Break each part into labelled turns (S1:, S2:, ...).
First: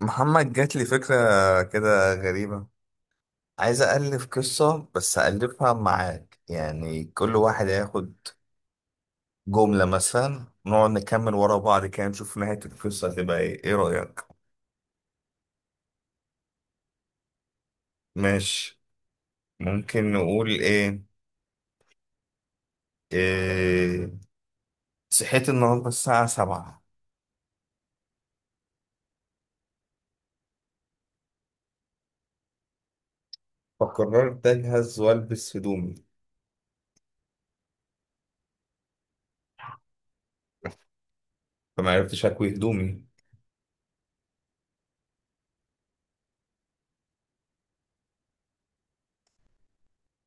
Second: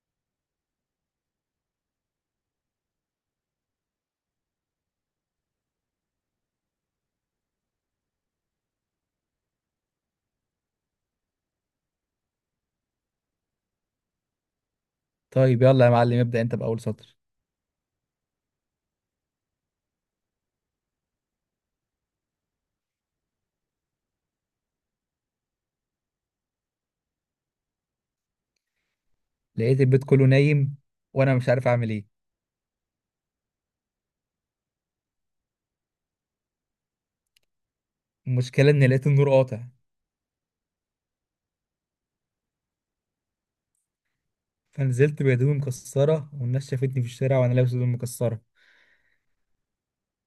S1: محمد، جات لي فكرة كده غريبة. عايز ألف قصة بس ألفها معاك، يعني كل واحد هياخد جملة مثلا، نقعد نكمل ورا بعض كده نشوف نهاية القصة هتبقى إيه. إيه رأيك؟
S2: طيب، يلا يا معلم ابدأ انت بأول سطر.
S1: ماشي. ممكن نقول إيه؟ إيه، صحيت النهاردة الساعة 7،
S2: لقيت البيت كله نايم وانا مش عارف اعمل ايه.
S1: فقررت أجهز وألبس هدومي،
S2: المشكلة اني لقيت النور قاطع،
S1: فما عرفتش أكوي هدومي.
S2: فنزلت بهدومي مكسرة والناس شافتني في الشارع وانا لابس هدوم مكسرة.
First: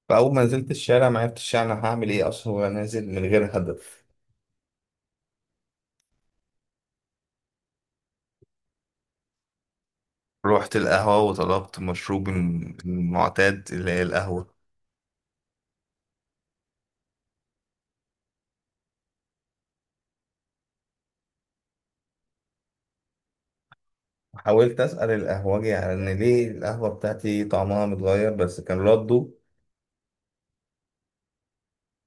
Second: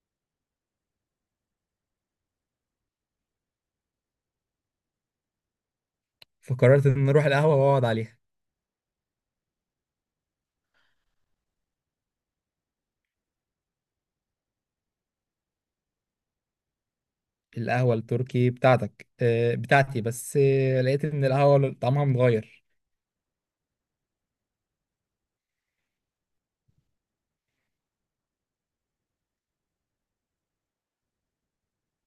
S1: فأول ما نزلت الشارع ما عرفتش أنا هعمل إيه أصلا، وأنا نازل من غير هدف.
S2: فقررت ان اروح القهوة واقعد عليها.
S1: رحت القهوة وطلبت مشروبي المعتاد، اللي هي القهوة.
S2: القهوة التركي بتاعتك؟ اه بتاعتي، بس لقيت ان القهوة طعمها متغير.
S1: حاولت أسأل القهوجي على إن ليه القهوة بتاعتي طعمها متغير، بس كان رده.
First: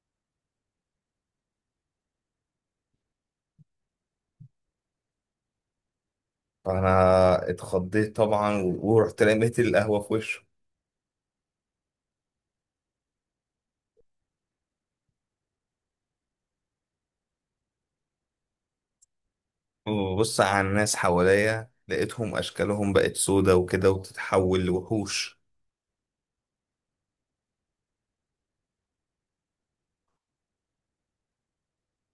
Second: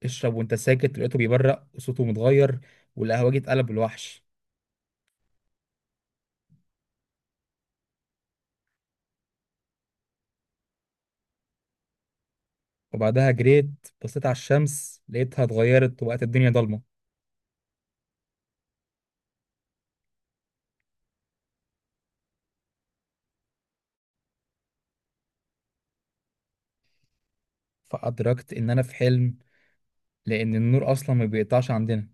S2: اشرب وانت ساكت. لقيته بيبرق وصوته متغير، والقهوجي اتقلب الوحش.
S1: فأنا اتخضيت طبعا ورحت رميت القهوة في وشه.
S2: وبعدها جريت. بصيت على الشمس لقيتها اتغيرت وبقت الدنيا ضلمة،
S1: وبص على الناس حواليا، لقيتهم أشكالهم بقت سودا وكده وتتحول لوحوش.
S2: فأدركت إن أنا في حلم، لان النور اصلا ما بيقطعش عندنا.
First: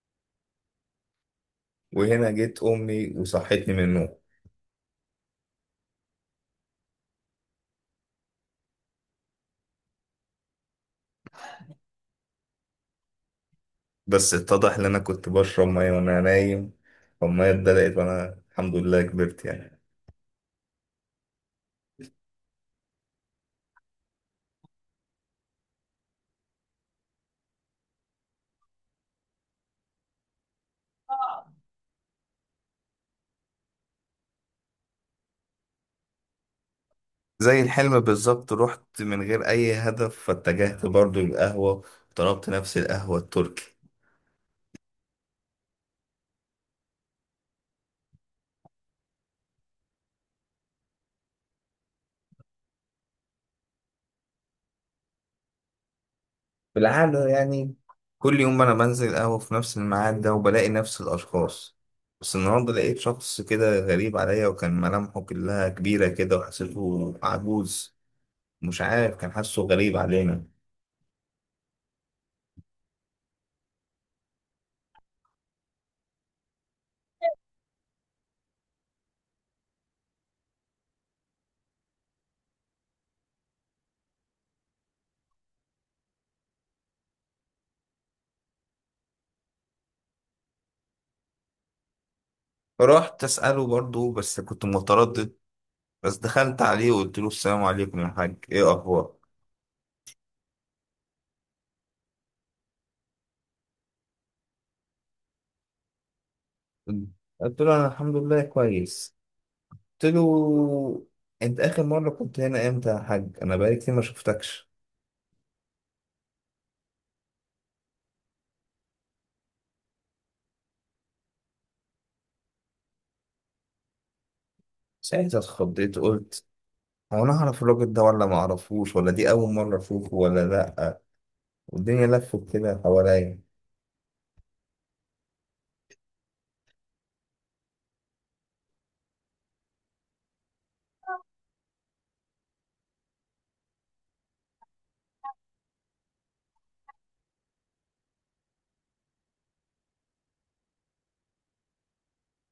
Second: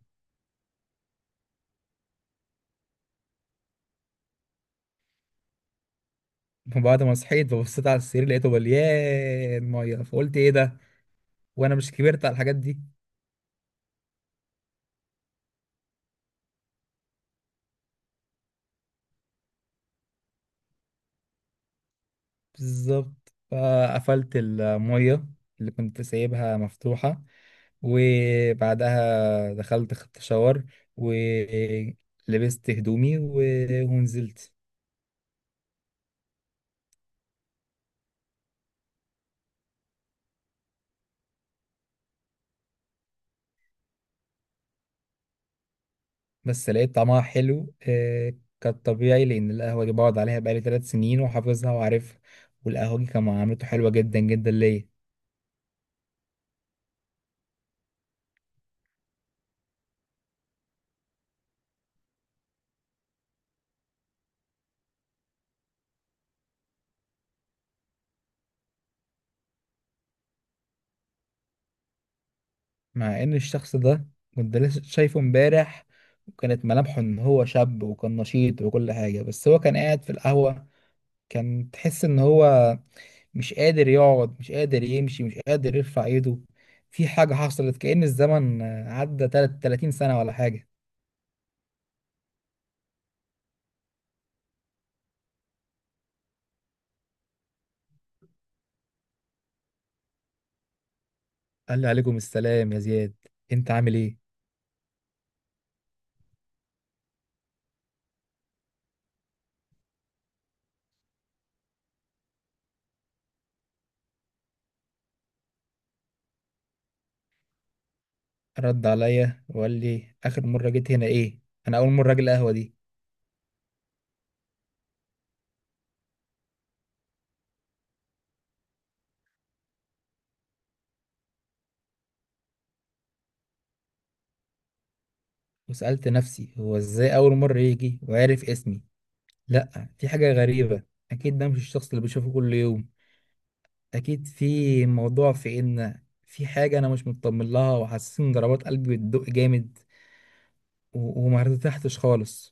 S1: وهنا جيت أمي وصحتني من النوم.
S2: فبعد ما صحيت، فبصيت على السرير لقيته مليان ميه، فقلت ايه ده وانا مش كبرت على الحاجات دي.
S1: بس اتضح إن أنا كنت بشرب مية وأنا نايم، فالمية اتدلقت، وأنا الحمد لله كبرت يعني.
S2: بالظبط، فقفلت الميه اللي كنت سايبها مفتوحه، وبعدها دخلت خدت شاور ولبست هدومي ونزلت.
S1: زي الحلم بالظبط، رحت من غير أي هدف، فاتجهت برضو للقهوة. طلبت نفس القهوة التركي،
S2: بس لقيت طعمها حلو، آه، كانت طبيعي، لان القهوه دي بقعد عليها بقالي ثلاث سنين وحافظها وعارفها. والقهوه دي كان معاملته حلوه جدا جدا ليا.
S1: بالعادة يعني. كل يوم أنا بنزل قهوة في نفس الميعاد ده وبلاقي نفس الأشخاص، بس النهاردة لقيت شخص كده غريب عليا، وكان ملامحه كلها كبيرة كده وحسيته عجوز. مش عارف، كان حاسه غريب علينا.
S2: مع ان الشخص ده كنت لسه شايفه امبارح، وكانت ملامحه ان هو شاب وكان نشيط وكل حاجة، بس هو كان قاعد في القهوة. كان تحس ان هو مش قادر يقعد، مش قادر يمشي، مش قادر يرفع ايده. في حاجة حصلت، كأن الزمن عدى 30 سنة ولا حاجة.
S1: فرحت أسأله برضو بس كنت متردد. بس دخلت عليه وقلت له السلام عليكم يا حاج، إيه أخبارك؟
S2: قال لي عليكم السلام يا زياد، انت عامل ايه؟
S1: قلت له أنا الحمد لله كويس. قلت له، انت اخر مره كنت هنا امتى يا حاج؟ انا بقالي كتير ما شفتكش.
S2: رد عليا وقال لي اخر مرة جيت هنا ايه؟ انا اول مرة اجي القهوة دي.
S1: ساعتها اتخضيت، قلت هو انا اعرف الراجل ده ولا ما اعرفوش، ولا دي اول مره اشوفه ولا لا؟ والدنيا لفت كده حواليا.
S2: وسألت نفسي هو ازاي اول مرة يجي وعرف اسمي؟ لا، دي حاجة غريبة. أكيد ده مش الشخص اللي بشوفه كل يوم. أكيد في موضوع، في إن في حاجة أنا مش مطمن لها، وحاسس إن ضربات قلبي بتدق جامد، وما ارتحتش خالص.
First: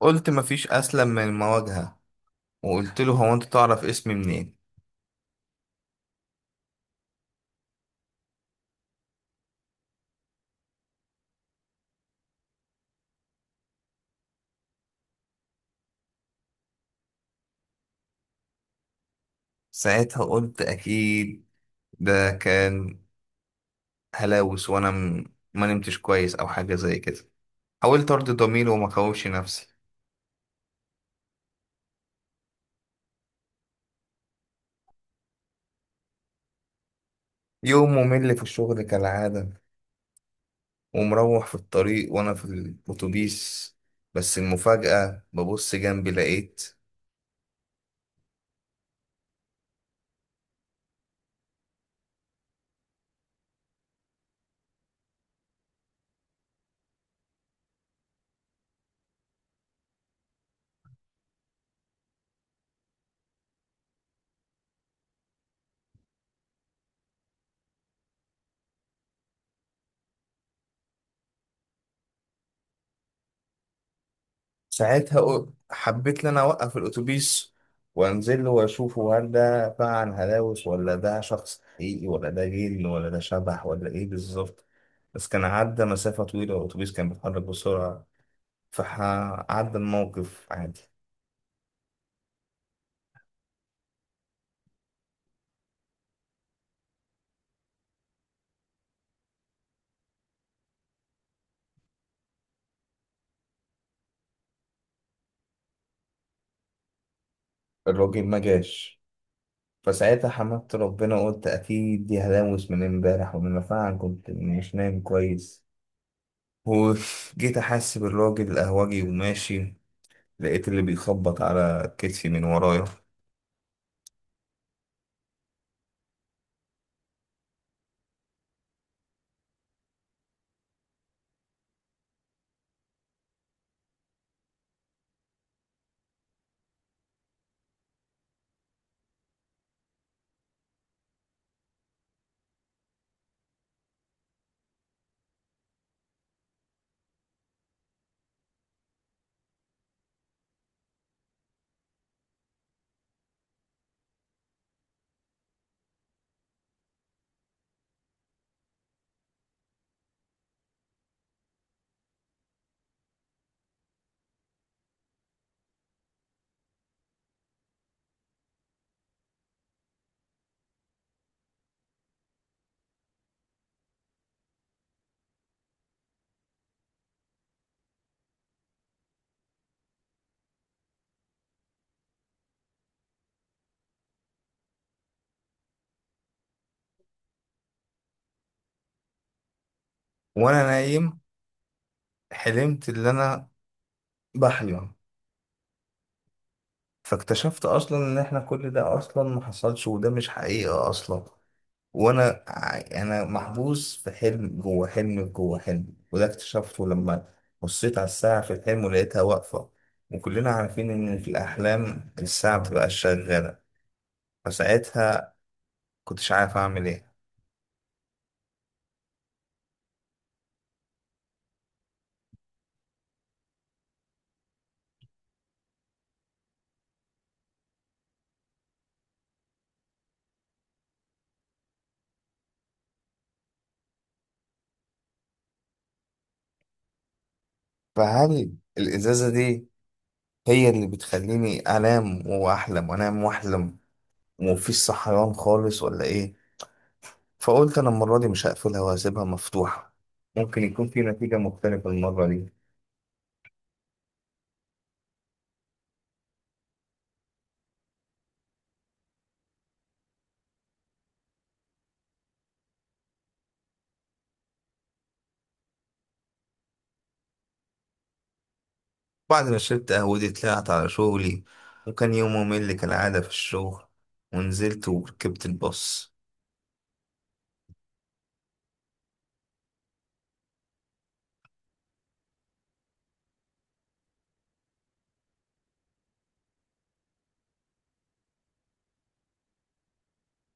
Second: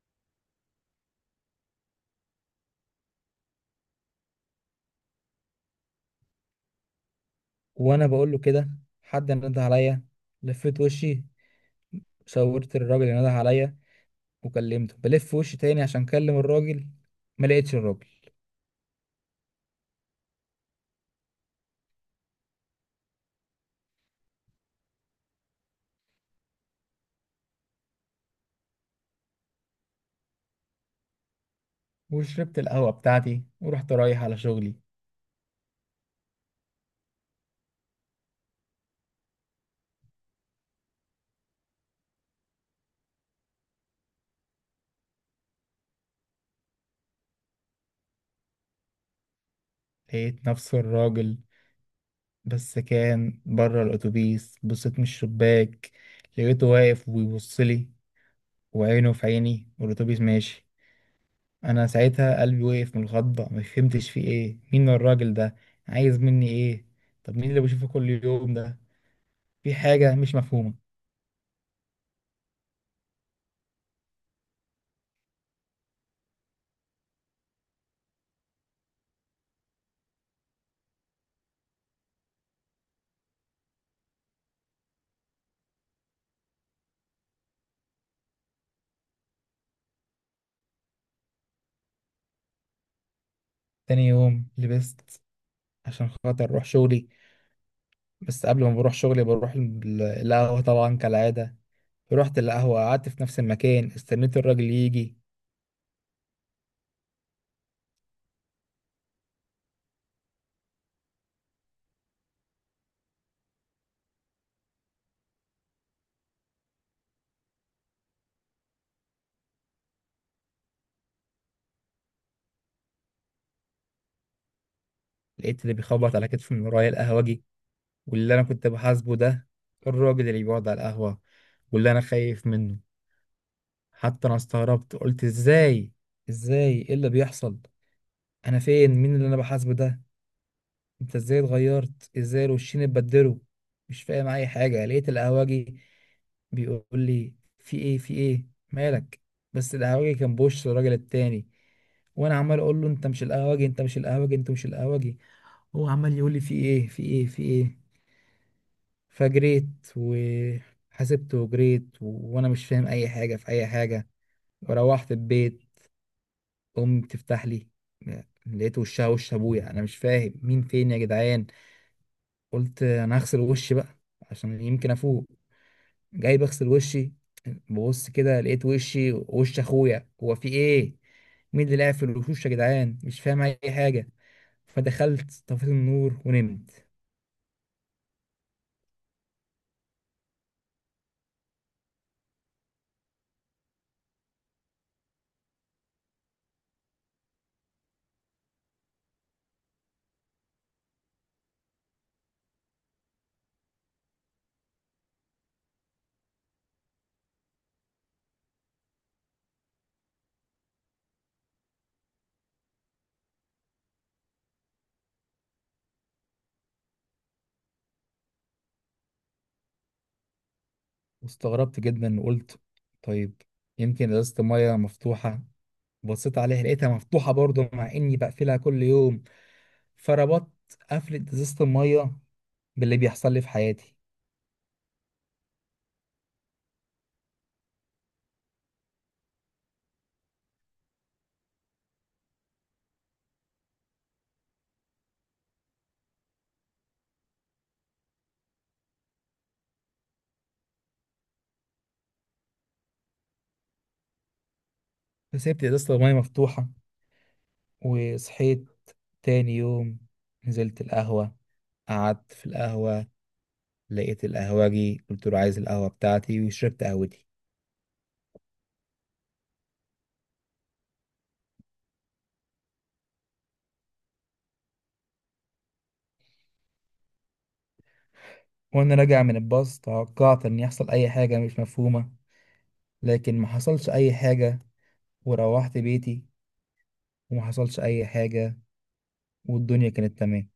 S1: قلت مفيش اسلم من المواجهه، وقلت له هو انت تعرف اسمي منين؟
S2: وأنا بقول له كده، حد نده عليا. لفيت وشي، صورت الراجل اللي نده عليا وكلمته. بلف وشي تاني عشان أكلم الراجل، ما لقيتش الراجل.
S1: ساعتها قلت اكيد ده كان هلاوس، ما نمتش كويس او حاجه زي كده. حاولت ارضي ضميري وما كوش نفسي.
S2: وشربت القهوة بتاعتي ورحت رايح على شغلي.
S1: يوم ممل في الشغل كالعاده، ومروح في الطريق وأنا في الأتوبيس. بس المفاجأة ببص جنبي لقيت.
S2: لقيت نفس الراجل، بس كان بره الأتوبيس. بصيت من الشباك لقيته واقف وبيبص لي، وعينه في عيني، والأتوبيس ماشي. أنا ساعتها قلبي وقف من الخضة. ما فهمتش فيه إيه، مين الراجل ده، عايز مني إيه؟ طب مين اللي بشوفه كل يوم ده؟ في حاجة مش مفهومة.
S1: ساعتها حبيت إن أنا أوقف الأتوبيس وأنزل له وأشوفه، هل ده فعلا هلاوس ولا ده شخص حقيقي ولا ده جن ولا ده شبح ولا إيه بالظبط؟ بس كان عدى مسافة طويلة والأتوبيس كان بيتحرك بسرعة، فعدى الموقف عادي.
S2: تاني يوم لبست عشان خاطر أروح شغلي، بس قبل ما بروح شغلي بروح القهوة طبعا كالعادة. رحت القهوة، قعدت في نفس المكان، استنيت الراجل يجي.
S1: الراجل ما جاش، فساعتها حمدت ربنا وقلت أكيد دي هلاوس من امبارح، وإن أنا فعلا كنت مش نايم كويس. وجيت أحاسب الراجل القهوجي وماشي، لقيت اللي بيخبط على كتفي من ورايا.
S2: لقيت اللي بيخبط على كتفي من ورايا القهوجي، واللي انا كنت بحاسبه ده الراجل اللي بيقعد على القهوة واللي انا خايف منه. حتى انا استغربت، قلت ازاي، ازاي، ايه اللي بيحصل؟ انا فين؟ مين اللي انا بحاسبه ده؟ انت ازاي اتغيرت؟ ازاي الوشين اتبدلوا؟ مش فاهم اي حاجة. لقيت القهوجي بيقول لي في ايه، في ايه، مالك؟ بس القهوجي كان بوش الراجل التاني. وانا عمال اقول له انت مش القهوجي، انت مش القهوجي، انت مش القهوجي. هو عمال يقول لي في ايه، في ايه، في ايه. فجريت وحسبت وجريت، وانا مش فاهم اي حاجه في اي حاجه. وروحت البيت، امي بتفتح لي، لقيت وشها وش ابويا. انا مش فاهم، مين فين يا جدعان؟ قلت انا هغسل وشي بقى عشان يمكن افوق. جاي بغسل وشي، ببص كده لقيت وشي وش اخويا. هو في ايه؟ مين اللي لعب في الوشوش يا جدعان؟ مش فاهم اي حاجه. فدخلت طفيت النور ونمت.
S1: وأنا نايم، حلمت اللي أنا بحلم، فاكتشفت أصلا إن إحنا كل ده أصلا ما حصلش، وده مش حقيقة أصلا. وأنا ع- أنا محبوس في حلم جوه حلم جوه حلم، وده اكتشفته لما بصيت على الساعة في الحلم ولقيتها واقفة. وكلنا عارفين إن في الأحلام الساعة بتبقى شغالة. فساعتها كنتش عارف أعمل إيه.
S2: واستغربت جدا وقلت طيب، يمكن ازازة المية مفتوحة. بصيت عليها لقيتها مفتوحة برضه، مع إني بقفلها كل يوم. فربطت قفلة إزازة المية باللي بيحصل لي في حياتي.
S1: فهل الإزازة دي هي اللي بتخليني أنام وأحلم وأنام وأحلم ومفيش صحيان خالص، ولا إيه؟ فقلت أنا المرة دي مش هقفلها وهسيبها مفتوحة، ممكن يكون في نتيجة مختلفة المرة دي.
S2: فسيبت إزازة المية مفتوحة وصحيت. تاني يوم نزلت القهوة، قعدت في القهوة، لقيت القهوجي قلت له عايز القهوة بتاعتي، وشربت قهوتي.
S1: بعد ما شربت قهوتي طلعت على شغلي، وكان يوم ممل كالعادة في الشغل. ونزلت وركبت الباص.
S2: وأنا راجع من الباص توقعت إن يحصل أي حاجة مش مفهومة، لكن ما حصلش أي حاجة. وروحت بيتي وما حصلش أي حاجة، والدنيا كانت تمام.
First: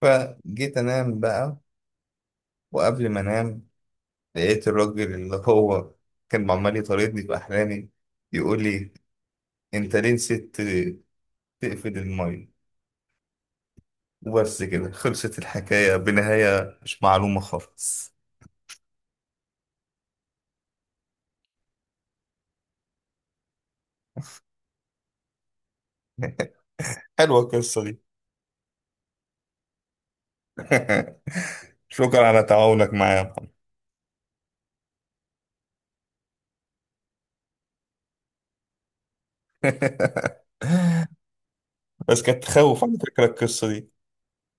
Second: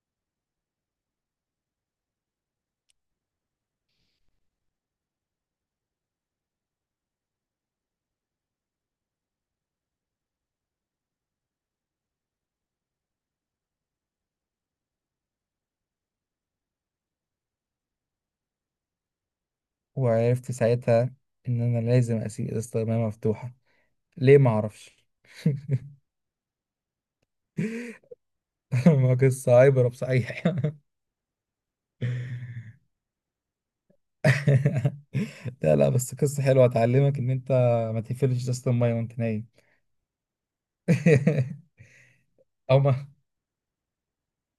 S1: فجيت أنام بقى، وقبل ما أنام لقيت الراجل اللي هو كان عمال يطاردني في أحلامي يقول لي، انت ليه نسيت تقفل المية؟ وبس كده خلصت الحكاية بنهاية مش معلومة خالص.
S2: وعرفت ساعتها ان انا لازم اسيب استخدامها مفتوحه. ليه؟ ما اعرفش.
S1: حلوة القصة دي.
S2: ما قصه عبره بصحيح.
S1: شكرا على تعاونك معايا يا محمد.
S2: لا لا، بس قصه حلوه هتعلمك ان انت ما تقفلش ازازه الميه وانت نايم.
S1: بس كانت
S2: او
S1: تخوف
S2: ما
S1: على فكرة، القصة دي.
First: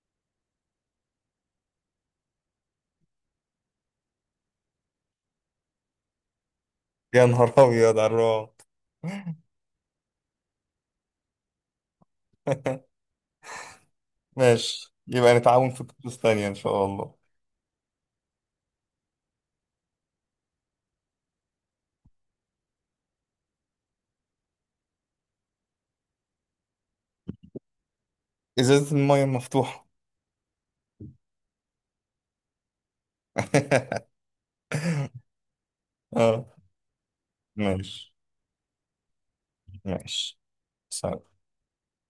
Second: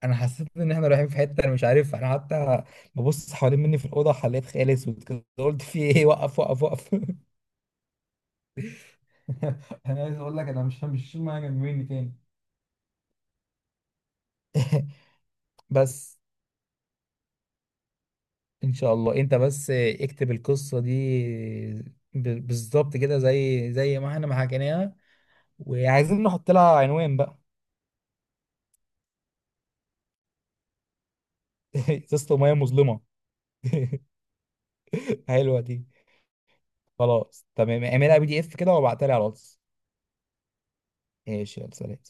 S2: انا حسيت ان احنا رايحين في حته انا مش عارف. انا حتى ببص حوالين مني في الاوضه حليت خيال اسود كده، قلت في ايه، وقف، وقف، وقف.
S1: يا نهار أبيض على الرعب!
S2: انا عايز اقول لك انا مش شايل ميه جنب مني تاني.
S1: ماشي، يبقى نتعاون في
S2: بس
S1: قصص تانية إن شاء الله.
S2: ان شاء الله انت بس اكتب القصه دي بالظبط كده، زي ما احنا ما حكيناها، وعايزين نحط لها عنوان بقى.
S1: إزازة المية المفتوحة.
S2: قصه ميه مظلمه. حلوه دي.
S1: اه.
S2: خلاص تمام،
S1: ماشي
S2: اعملها بي دي اف كده وابعتها لي على الواتس.
S1: ماشي، سلام.
S2: ماشي، يلا سلام.